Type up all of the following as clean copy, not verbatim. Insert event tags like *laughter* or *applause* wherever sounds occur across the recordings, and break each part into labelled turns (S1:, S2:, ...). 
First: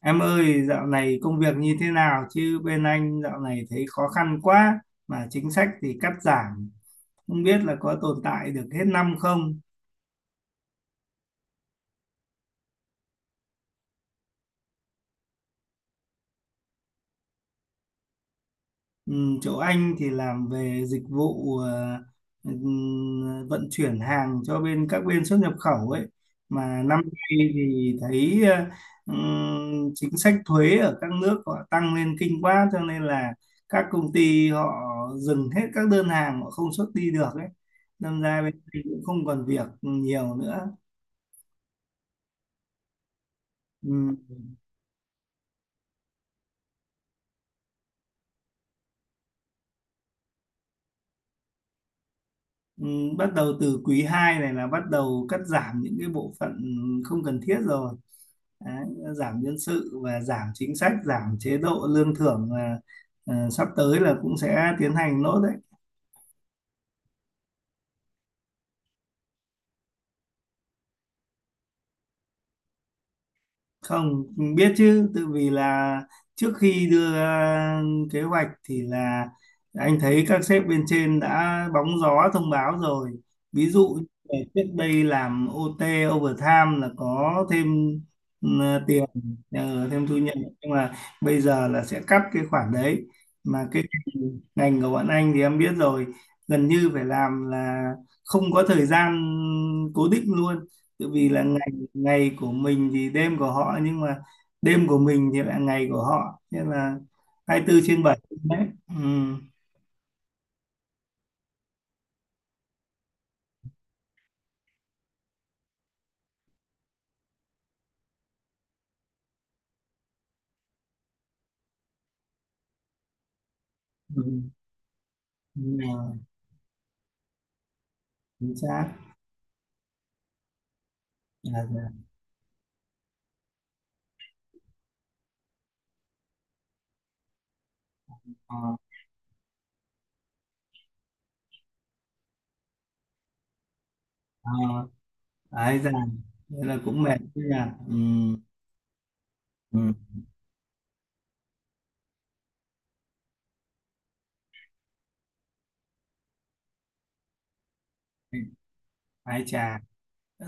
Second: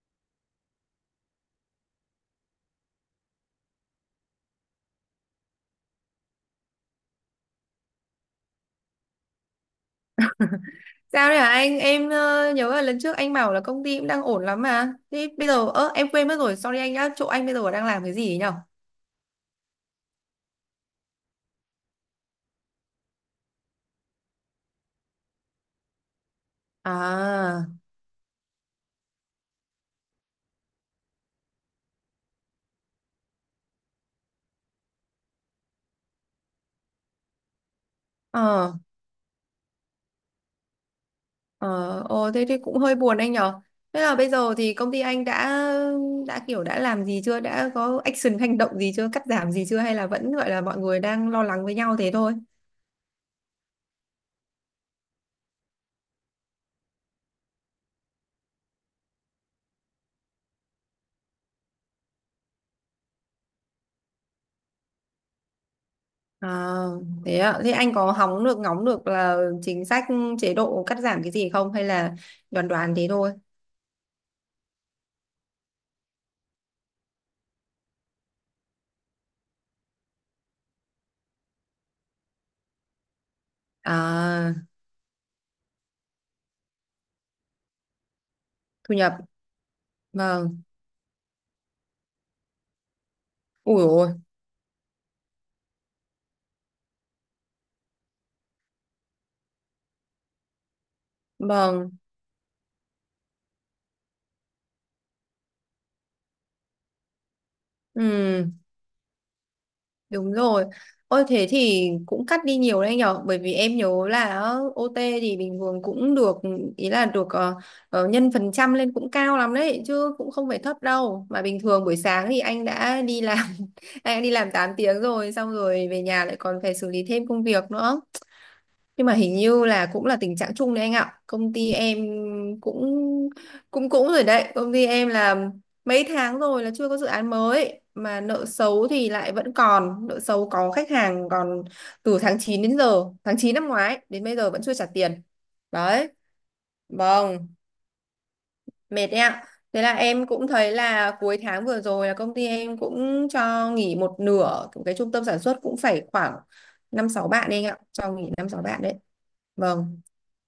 S1: Em ơi, dạo này công việc như thế nào chứ bên anh dạo này thấy khó khăn quá mà chính sách thì cắt giảm, không biết là có tồn tại được hết năm không?
S2: Sao đấy hả anh? Em nhớ là lần trước anh bảo là công ty cũng đang ổn lắm mà. Thế bây giờ em quên mất rồi, sorry anh nhá. Chỗ anh bây giờ đang làm cái gì ấy nhở?
S1: Ừ, chỗ anh thì làm về dịch vụ vận chuyển hàng cho bên các bên xuất nhập khẩu ấy. Mà năm nay
S2: À,
S1: thì thấy chính sách thuế ở các nước họ tăng lên kinh quá, cho nên là các công ty họ dừng hết các đơn hàng, họ không xuất đi được ấy, đâm ra bên
S2: ờ,
S1: mình cũng không còn việc nhiều nữa.
S2: ờ, ồ, thế thì cũng hơi buồn anh nhở.
S1: Ừ.
S2: Thế là bây giờ thì công ty anh đã làm gì chưa? Đã có action hành động gì chưa? Cắt giảm gì chưa? Hay là vẫn gọi là mọi người đang lo lắng với nhau thế thôi?
S1: Ừ, bắt đầu từ quý 2 này là bắt đầu cắt giảm những cái bộ phận không cần thiết rồi. Đấy, giảm nhân sự và giảm chính sách, giảm chế độ lương thưởng là sắp tới là cũng sẽ tiến hành nốt đấy.
S2: À, thế ạ. Thế anh có hóng được ngóng được là chính sách chế độ cắt giảm cái gì không? Hay là đoán đoán thế thôi?
S1: Không biết chứ tự vì là trước khi đưa ra kế hoạch thì là anh thấy các sếp bên trên đã bóng gió thông báo rồi. Ví dụ như là
S2: À,
S1: trước đây làm OT, overtime là có thêm ừ,
S2: thu
S1: tiền,
S2: nhập.
S1: thêm thu nhập,
S2: Vâng.
S1: nhưng mà bây giờ là sẽ cắt cái khoản đấy. Mà
S2: Ui
S1: cái
S2: ôi,
S1: ngành của bọn anh thì em biết rồi, gần như phải làm là không có thời gian cố định luôn, tự vì là
S2: vâng,
S1: ngày của mình thì đêm của họ, nhưng mà đêm của mình thì lại ngày của họ, nên là 24/7
S2: ừ,
S1: đấy. Ừ.
S2: đúng rồi. Ôi thế thì cũng cắt đi nhiều đấy nhở, bởi vì em nhớ là OT thì bình thường cũng được, ý là được nhân phần trăm lên cũng cao lắm đấy, chứ cũng không phải thấp đâu. Mà bình thường buổi sáng thì anh đã đi làm, *laughs* anh đã
S1: Ừ.
S2: đi làm 8 tiếng rồi, xong
S1: Đúng
S2: rồi về
S1: rồi,
S2: nhà lại còn phải xử lý thêm công việc nữa.
S1: chính xác.
S2: Nhưng mà hình như là cũng là tình trạng chung đấy anh ạ, công
S1: Là
S2: ty
S1: già.
S2: em cũng cũng cũng rồi đấy, công ty em là mấy tháng rồi là chưa có dự án mới mà nợ
S1: Ờ,
S2: xấu thì lại vẫn còn nợ xấu, có khách hàng còn từ tháng 9 đến giờ, tháng 9 năm ngoái đến bây giờ vẫn chưa trả
S1: ờ,
S2: tiền
S1: ái già,
S2: đấy.
S1: nên là cũng mệt chứ
S2: Vâng,
S1: nhỉ. Ừ.
S2: mệt đấy ạ. Thế
S1: Ừ.
S2: là em cũng thấy là cuối tháng vừa rồi là công ty em cũng cho nghỉ một nửa cái trung tâm sản xuất, cũng phải khoảng năm sáu bạn đấy anh ạ, cho nghỉ năm sáu bạn đấy.
S1: Ái chà,
S2: Vâng,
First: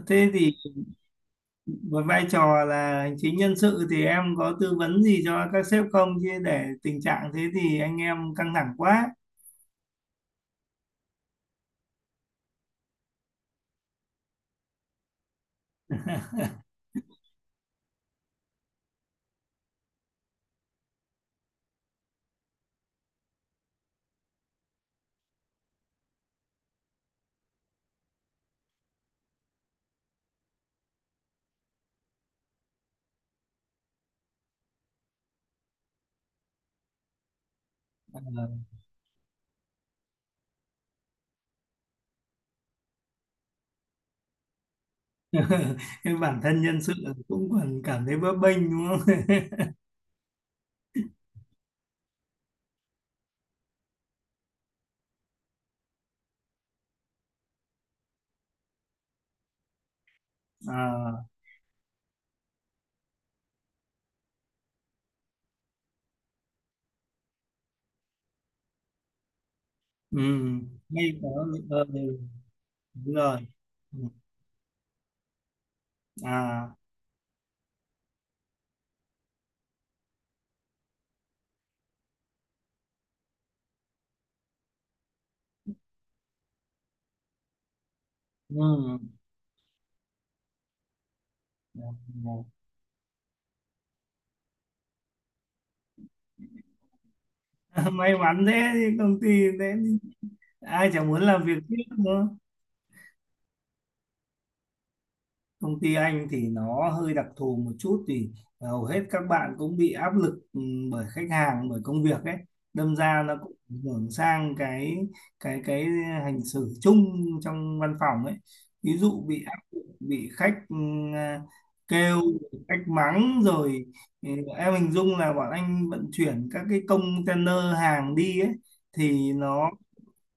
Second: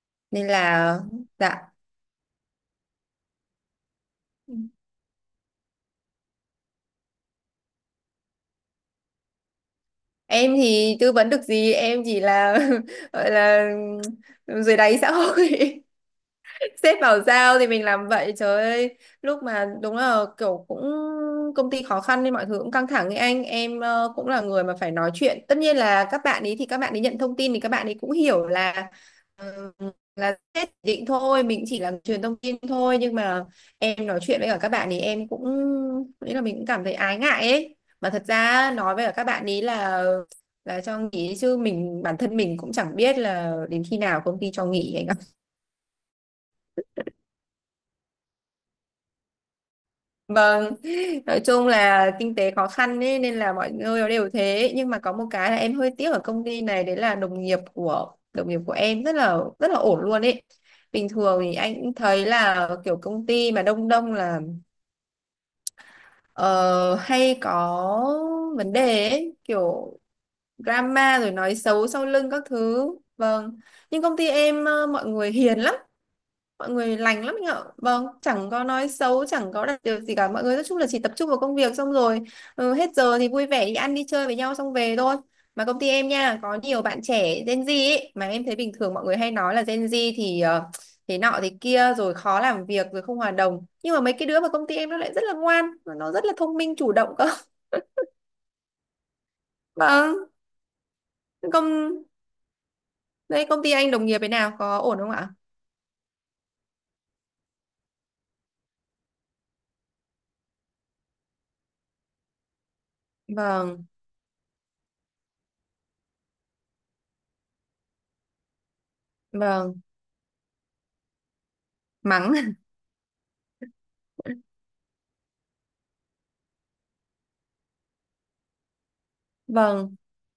S1: thế
S2: nên
S1: thì
S2: là dạ,
S1: với vai trò là hành chính nhân sự thì em có tư vấn gì cho các sếp không, chứ để tình trạng thế thì anh em căng thẳng quá.
S2: em thì tư vấn được gì, em chỉ là *laughs* gọi là dưới đáy xã hội, sếp bảo giao thì mình làm vậy. Trời ơi, lúc mà đúng là kiểu cũng công ty khó khăn nên mọi thứ cũng căng thẳng ấy, anh em cũng là người mà phải nói chuyện. Tất nhiên là các bạn ấy thì các bạn ấy nhận thông tin thì các bạn ấy cũng hiểu là ờ, là sếp chỉ định thôi, mình chỉ là truyền thông tin thôi, nhưng mà em nói chuyện với cả các bạn ấy em cũng nghĩ là mình cũng cảm thấy ái ngại ấy, mà
S1: Ờ.
S2: thật ra nói với cả các bạn ấy là cho nghỉ, chứ mình bản thân mình cũng chẳng biết là đến khi nào công ty cho nghỉ anh ạ.
S1: *laughs* Cái bản thân nhân sự cũng còn cảm thấy bấp bênh đúng không? *laughs*
S2: Vâng, nói chung là kinh tế khó khăn ấy, nên là mọi người nó đều thế, nhưng mà có một cái là em hơi tiếc ở công ty này, đấy là đồng nghiệp của em rất là ổn luôn ấy. Bình
S1: à
S2: thường thì anh cũng thấy là kiểu công ty mà đông đông là ờ, hay có vấn đề ấy, kiểu
S1: ừ Ngay
S2: drama
S1: có,
S2: rồi nói
S1: ờ,
S2: xấu sau lưng các thứ.
S1: đúng rồi.
S2: Vâng,
S1: Ừ,
S2: nhưng công ty em mọi người hiền lắm,
S1: à
S2: mọi người lành lắm anh ạ. Vâng, chẳng có nói xấu, chẳng có đặt điều gì cả, mọi người nói chung là chỉ tập trung vào công việc, xong rồi hết giờ thì vui vẻ đi ăn đi chơi với nhau xong về thôi. Mà công ty em nha có nhiều bạn trẻ Gen Z ấy, mà em thấy bình thường
S1: ừ.
S2: mọi người hay nói là Gen Z thì thế nọ thế
S1: Dạ,
S2: kia rồi
S1: dạ.
S2: khó làm việc rồi không hòa đồng, nhưng mà mấy cái đứa mà công ty em nó lại rất là ngoan, nó rất là thông minh chủ động cơ.
S1: *laughs* May mắn thế thì công ty thế
S2: *laughs* Vâng.
S1: ai chẳng muốn làm việc tiếp
S2: công
S1: nữa.
S2: Đây công ty anh đồng nghiệp thế nào, có ổn không ạ?
S1: Công ty anh thì nó hơi đặc thù một chút thì hầu hết các bạn cũng bị áp lực, bởi khách hàng, bởi công việc ấy, đâm ra nó cũng ảnh
S2: Vâng,
S1: hưởng sang cái cái cái hành xử chung trong văn phòng ấy. Ví dụ bị áp lực,
S2: vâng,
S1: bị khách à, kêu,
S2: mắng.
S1: khách mắng rồi ừ,
S2: *laughs*
S1: em hình dung là bọn anh vận chuyển các cái container hàng đi ấy thì nó,
S2: Vâng.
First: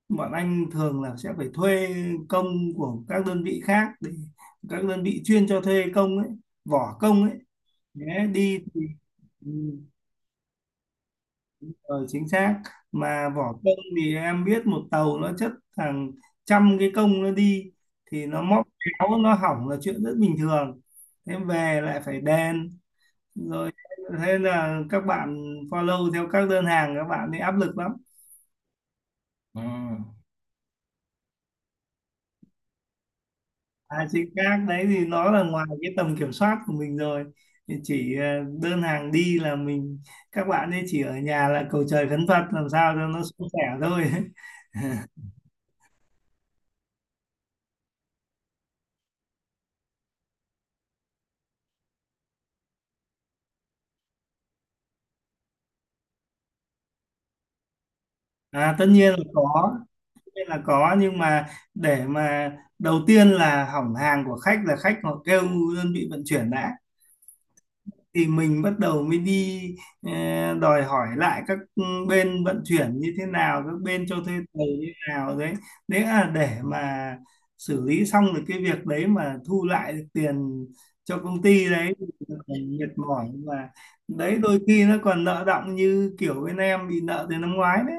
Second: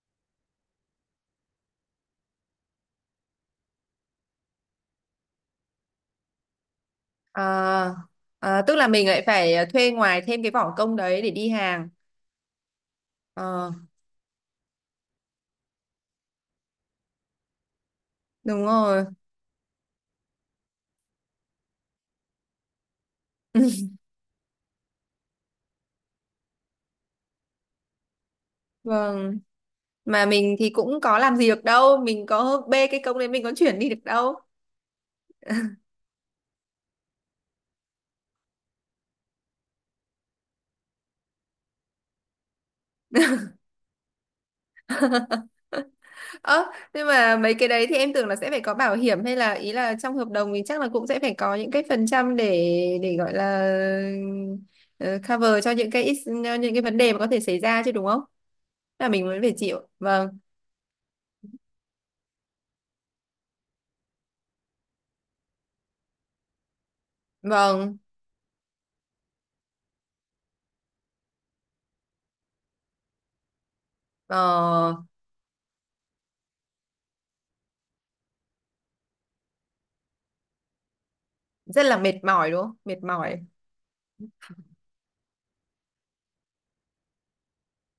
S1: bọn anh thường là sẽ phải thuê công của các đơn vị khác, để các đơn vị chuyên cho thuê công ấy, vỏ công ấy
S2: Ờ,
S1: nhé, đi
S2: ờ, tức
S1: thì
S2: là mình lại
S1: ừ,
S2: phải thuê ngoài thêm cái vỏ công đấy để đi hàng.
S1: ờ, chính xác. Mà vỏ
S2: Ờ,
S1: công thì em biết, một tàu nó chất hàng trăm cái công nó đi, thì nó
S2: đúng
S1: móc
S2: rồi.
S1: méo nó hỏng là chuyện rất bình thường. Thế về lại phải đèn rồi,
S2: *laughs*
S1: thế là các bạn follow theo các đơn hàng, các bạn ấy áp lực lắm.
S2: Vâng,
S1: Ừ.
S2: mà mình thì cũng có làm gì được đâu, mình có bê cái công đấy mình có chuyển đi được
S1: À, chị
S2: đâu.
S1: các đấy thì nó là ngoài
S2: *laughs*
S1: cái tầm kiểm soát của mình rồi, thì chỉ đơn hàng đi là mình, các bạn ấy chỉ ở nhà là cầu trời khấn Phật làm sao cho nó suôn sẻ thôi.
S2: Ơ, nhưng mà mấy cái đấy thì em tưởng là sẽ phải có bảo hiểm, hay là ý là trong hợp đồng thì chắc là cũng sẽ phải có những cái phần trăm để gọi là ờ, cover cho những cái những cái vấn đề mà có thể xảy ra chứ, đúng không?
S1: *laughs* À, tất
S2: Là
S1: nhiên là
S2: mình vẫn phải
S1: có,
S2: chịu.
S1: tất
S2: Vâng,
S1: nhiên là có, nhưng mà để mà đầu tiên là hỏng hàng của khách, là khách họ kêu đơn vị vận chuyển đã,
S2: vâng.
S1: thì mình bắt đầu mới đi ờ, đòi hỏi lại các bên vận chuyển như thế nào, các bên cho thuê tàu như thế
S2: Ờ,
S1: nào đấy. Đấy là để mà xử lý xong được cái việc đấy mà thu lại được tiền cho công ty
S2: rất
S1: đấy,
S2: là
S1: thì
S2: mệt mỏi
S1: phải
S2: đúng không,
S1: mệt
S2: mệt
S1: mỏi
S2: mỏi.
S1: mà. Đấy, đôi khi nó còn nợ đọng, như kiểu bên em bị nợ từ năm ngoái đấy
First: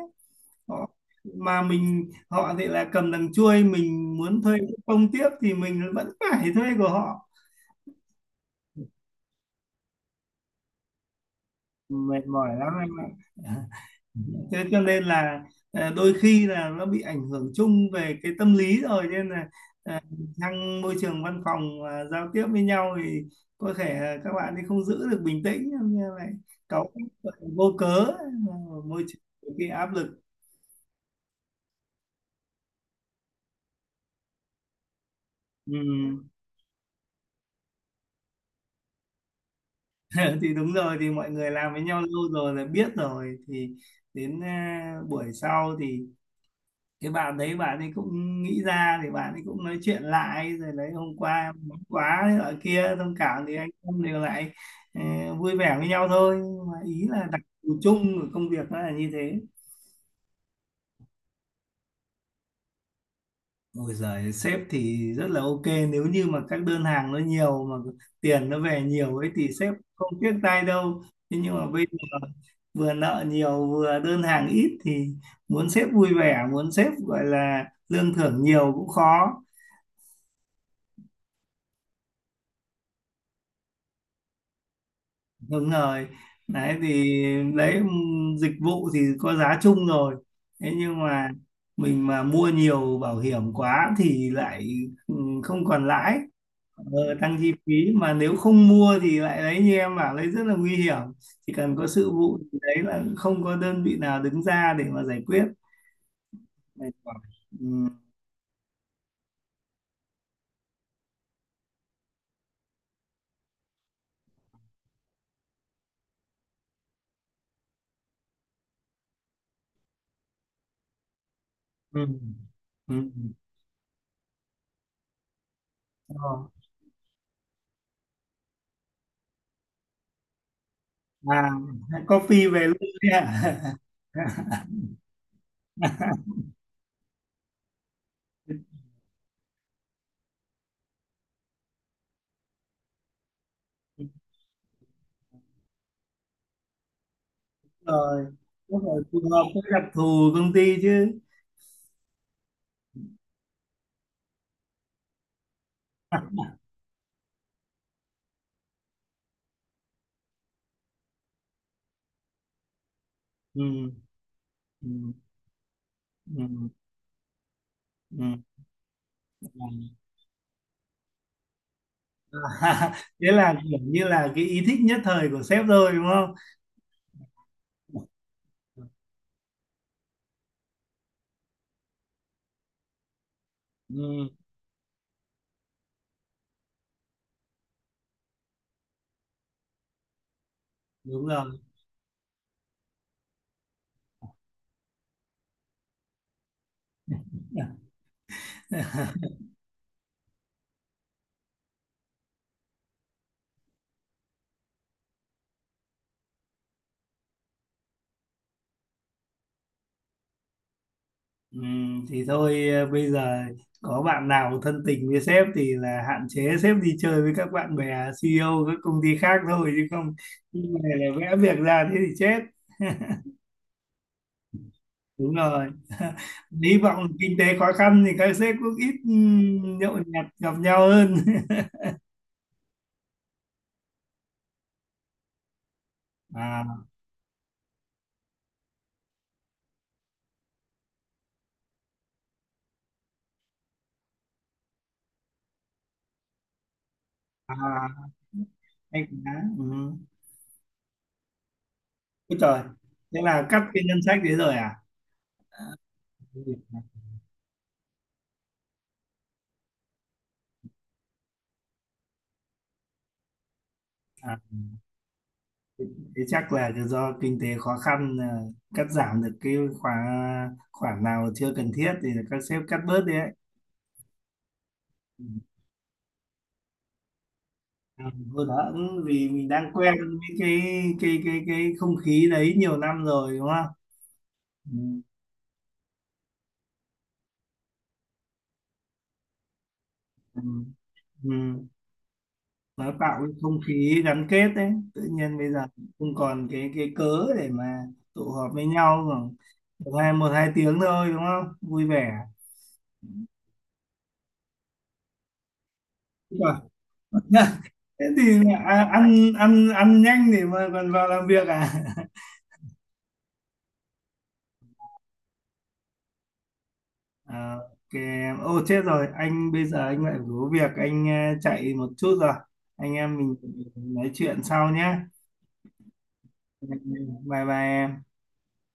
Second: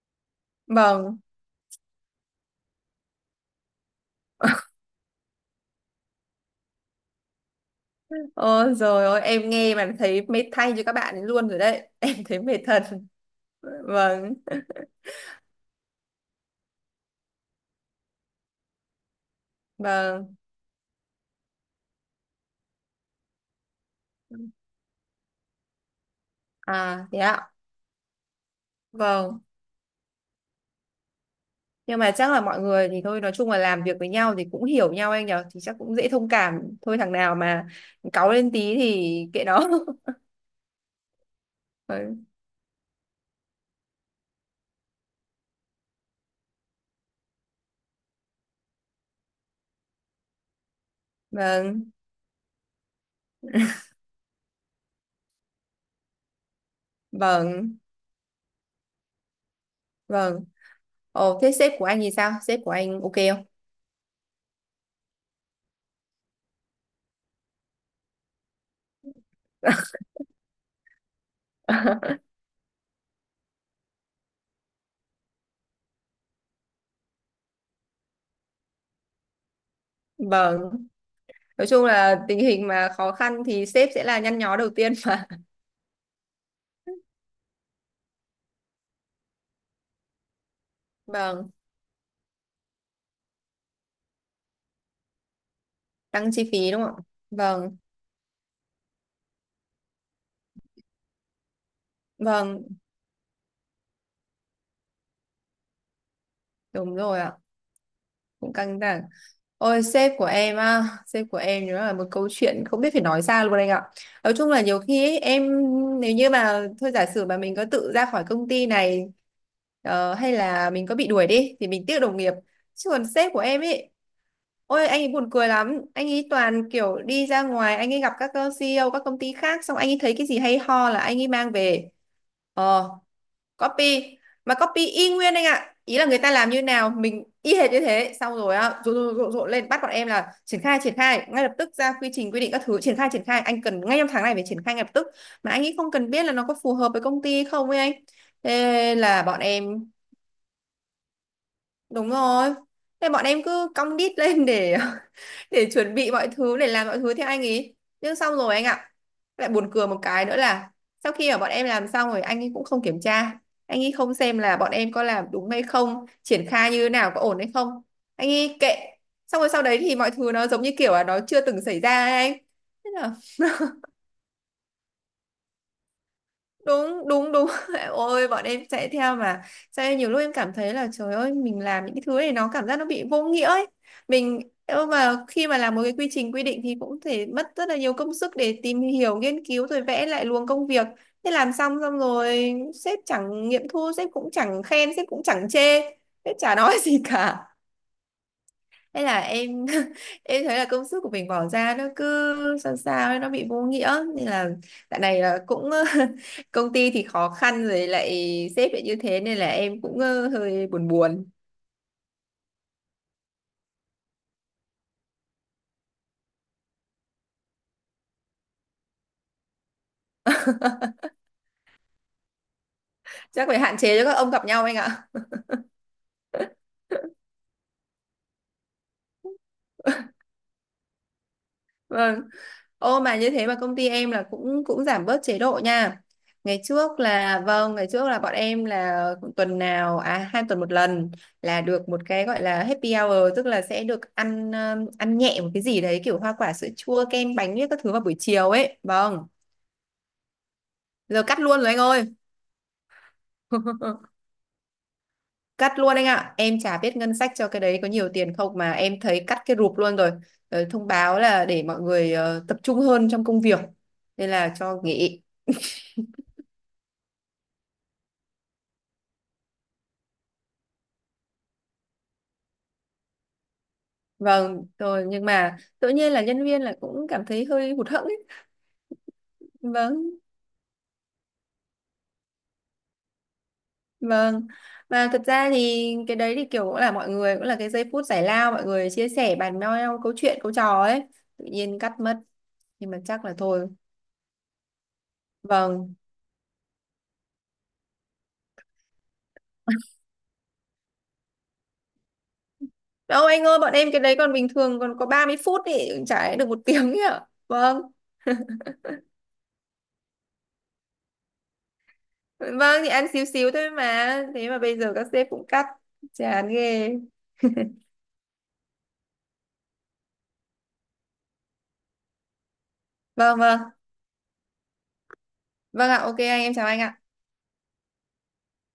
S1: họ,
S2: Vâng,
S1: mà mình, họ thì là cầm đằng chuôi, mình muốn thuê công tiếp thì mình vẫn phải thuê của họ.
S2: ôi rồi, ôi em nghe mà thấy mệt thay cho các bạn ấy luôn rồi đấy. *laughs* Em
S1: Mệt
S2: thấy
S1: mỏi
S2: mệt
S1: lắm
S2: thật.
S1: anh ạ.
S2: Vâng,
S1: *laughs* Thế cho nên là đôi khi là nó bị ảnh hưởng chung về cái tâm lý rồi, nên là ờ,
S2: vâng.
S1: trong môi trường văn phòng mà giao tiếp với nhau thì có thể là các bạn thì không giữ được bình tĩnh như vậy, cáu
S2: À, thế
S1: gắt
S2: ạ.
S1: vô cớ. Ở môi
S2: Vâng,
S1: trường cái áp lực
S2: nhưng mà chắc là mọi người thì thôi, nói chung là làm việc với nhau thì cũng hiểu nhau anh nhở, thì
S1: ừ.
S2: chắc cũng dễ thông cảm thôi, thằng nào mà cáu lên tí thì kệ nó.
S1: *laughs* Thì đúng rồi, thì mọi người làm với
S2: *laughs*
S1: nhau
S2: Vâng,
S1: lâu rồi là biết rồi, thì đến buổi sau thì cái bạn đấy, bạn ấy cũng nghĩ ra thì bạn ấy cũng nói chuyện lại rồi đấy, hôm qua em nóng
S2: vâng,
S1: quá thế ở kia thông cảm, thì anh em đều lại ờ, vui vẻ với nhau thôi. Nhưng mà ý là đặc
S2: vâng,
S1: thù chung của công việc nó là như thế.
S2: vâng. Ồ, thế sếp của anh thì sao, sếp của anh ok không?
S1: Ôi giời, sếp thì rất là ok, nếu như mà các đơn hàng nó nhiều mà tiền nó về nhiều ấy thì sếp không tiếc tay đâu. Thế nhưng mà bây
S2: *laughs*
S1: giờ vừa nợ nhiều vừa đơn hàng ít thì muốn sếp vui vẻ, muốn sếp gọi là lương thưởng nhiều cũng khó.
S2: Vâng. Nói chung là tình hình mà khó khăn thì sếp sẽ là nhăn nhó đầu tiên mà.
S1: Đúng rồi, đấy thì đấy, dịch vụ thì có giá chung rồi, thế nhưng
S2: *laughs*
S1: mà
S2: Vâng,
S1: mình mà mua nhiều bảo hiểm quá thì lại không còn lãi.
S2: tăng chi phí đúng không ạ?
S1: ờ, Tăng chi phí,
S2: Vâng,
S1: mà nếu không mua thì lại đấy như em bảo đấy, rất là nguy hiểm, chỉ cần có sự vụ thì
S2: vâng,
S1: đấy là không có đơn vị nào đứng ra để mà giải quyết. Mệt
S2: đúng rồi
S1: mỏi.
S2: ạ.
S1: Ừm,
S2: Cũng căng thẳng. Ôi sếp của em á, sếp của em nữa là một câu chuyện không biết phải nói ra luôn anh ạ. Nói chung là nhiều khi ấy, em nếu như mà thôi giả sử mà mình có tự ra khỏi công ty này, hay là mình có bị đuổi đi thì mình tiếc đồng nghiệp.
S1: ừm,
S2: Chứ còn sếp
S1: ừm.
S2: của em ấy, ôi anh ấy buồn cười lắm. Anh ấy
S1: Ờ,
S2: toàn kiểu đi ra ngoài, anh ấy gặp các CEO các công ty khác, xong anh ấy thấy cái gì hay ho là anh ấy mang về.
S1: à Coffee về luôn
S2: Ờ,
S1: đấy ạ.
S2: copy. Mà copy y nguyên anh ạ. Ý là người ta làm như nào mình y hệt như thế. Xong rồi á, rộn rộn rộn rộn lên bắt bọn em là triển khai triển khai ngay lập tức, ra quy trình quy định các thứ, triển khai triển khai anh cần ngay trong
S1: *laughs*
S2: tháng này phải triển khai ngay lập tức. Mà anh ấy không cần biết là nó có phù hợp với công ty không ấy anh.
S1: Rồi, đúng
S2: Thế
S1: rồi, phù
S2: là bọn
S1: hợp với đặc
S2: em
S1: thù công ty chứ.
S2: đúng rồi. Thế bọn em cứ cong đít lên để *laughs* để chuẩn bị mọi
S1: *laughs*
S2: thứ để làm mọi thứ theo anh ý. Nhưng xong rồi anh ạ. Lại buồn cười một cái nữa là sau khi mà bọn em làm xong rồi anh ấy cũng không kiểm tra. Anh ấy
S1: Ừ,
S2: không xem là bọn em có
S1: ừ,
S2: làm đúng hay không, triển
S1: ừ,
S2: khai như thế nào có ổn hay không. Anh
S1: ừ.
S2: ấy kệ. Xong rồi sau đấy thì mọi thứ nó giống như kiểu là nó chưa từng xảy ra ấy
S1: À.
S2: anh. Thế
S1: *laughs*
S2: là
S1: Thế là kiểu như là cái ý thích nhất thời của sếp rồi đúng không?
S2: đúng đúng đúng. *laughs* Ôi bọn em chạy theo mà, sao nhiều lúc em cảm thấy là trời ơi mình làm những cái thứ này nó cảm giác nó bị vô nghĩa ấy.
S1: ừ,
S2: Mình, nhưng mà khi mà làm một cái quy trình quy định thì cũng thể mất rất là nhiều công sức để tìm hiểu nghiên cứu rồi vẽ lại luồng công việc.
S1: Đúng
S2: Thế làm
S1: rồi.
S2: xong xong rồi sếp chẳng nghiệm thu, sếp cũng chẳng khen, sếp cũng chẳng chê, sếp chả nói *laughs* gì cả.
S1: *laughs*
S2: Thế là em *laughs* em thấy là công sức của mình bỏ ra nó cứ sao sao ấy, nó bị vô nghĩa, nên là dạo này là cũng *laughs* công ty thì khó khăn rồi lại sếp lại như thế, nên là em cũng hơi buồn buồn.
S1: ừ, thì thôi, bây giờ có bạn nào thân tình với sếp thì là hạn chế sếp đi chơi với các bạn bè CEO các công ty khác thôi, chứ không, nhưng này là vẽ việc ra thế thì chết.
S2: Chắc phải hạn chế cho các ông gặp nhau anh ạ.
S1: Đúng rồi. *laughs* Hy vọng
S2: *laughs*
S1: kinh tế khó khăn thì các sếp cũng ít nhậu nhẹt gặp nhau hơn.
S2: Vâng. Ô mà như thế mà công ty em là cũng cũng giảm bớt chế độ nha.
S1: *laughs*
S2: Ngày
S1: à,
S2: trước là vâng, ngày trước là bọn em là tuần nào, à, 2 tuần một lần là được một cái gọi là happy hour, tức là sẽ được ăn ăn nhẹ một cái gì đấy kiểu hoa quả sữa chua kem bánh với các thứ vào
S1: À
S2: buổi chiều ấy.
S1: hay
S2: Vâng.
S1: quá. Ừ.
S2: Giờ cắt luôn rồi anh ơi.
S1: Úi trời, thế là cắt cái ngân
S2: *laughs*
S1: sách đấy rồi à?
S2: Cắt luôn anh ạ. Em chả biết ngân sách cho cái đấy có nhiều tiền không mà em thấy cắt cái rụp luôn rồi. Thông báo là để mọi người tập trung hơn trong công việc. Nên
S1: À,
S2: là cho nghỉ.
S1: thế chắc là do kinh tế khó khăn, cắt giảm được cái khoản, nào chưa cần thiết thì các sếp cắt bớt đi ấy.
S2: Vâng rồi,
S1: Ừ.
S2: nhưng mà tự nhiên là nhân viên là cũng cảm thấy hơi hụt hẫng
S1: À,
S2: ấy.
S1: thôi đó, ừ, vì mình đang quen
S2: Vâng,
S1: với cái không khí đấy nhiều năm rồi đúng không?
S2: vâng.
S1: Ừ.
S2: Mà thật ra thì cái đấy thì kiểu cũng là mọi người cũng là cái giây phút giải lao mọi người chia sẻ bàn nhau nhau câu chuyện
S1: Ừ.
S2: câu trò ấy.
S1: Ừ.
S2: Tự nhiên cắt mất.
S1: Nó
S2: Nhưng mà
S1: tạo
S2: chắc
S1: cái
S2: là
S1: không
S2: thôi.
S1: khí gắn kết đấy, tự nhiên bây giờ
S2: Vâng.
S1: không còn cái cớ để mà tụ họp với nhau khoảng một hai tiếng thôi đúng không, vui vẻ.
S2: Đâu anh ơi, bọn em cái đấy còn bình thường còn có 30 phút thì chả lẽ
S1: Thế
S2: được một *laughs*
S1: còn-
S2: tiếng ấy ạ.
S1: *laughs*
S2: Vâng.
S1: thế thì ăn ăn ăn nhanh để mà còn vào làm việc.
S2: Vâng thì ăn xíu xíu thôi mà. Thế mà bây giờ các sếp cũng cắt. Chán ghê.
S1: *laughs* À ok em, ô chết rồi, anh bây giờ anh lại phải có việc, anh chạy một chút rồi. Anh em mình
S2: Vâng, vâng.
S1: nói chuyện sau nhé.
S2: Vâng ạ, ok anh, em chào anh ạ.
S1: Bye bye em.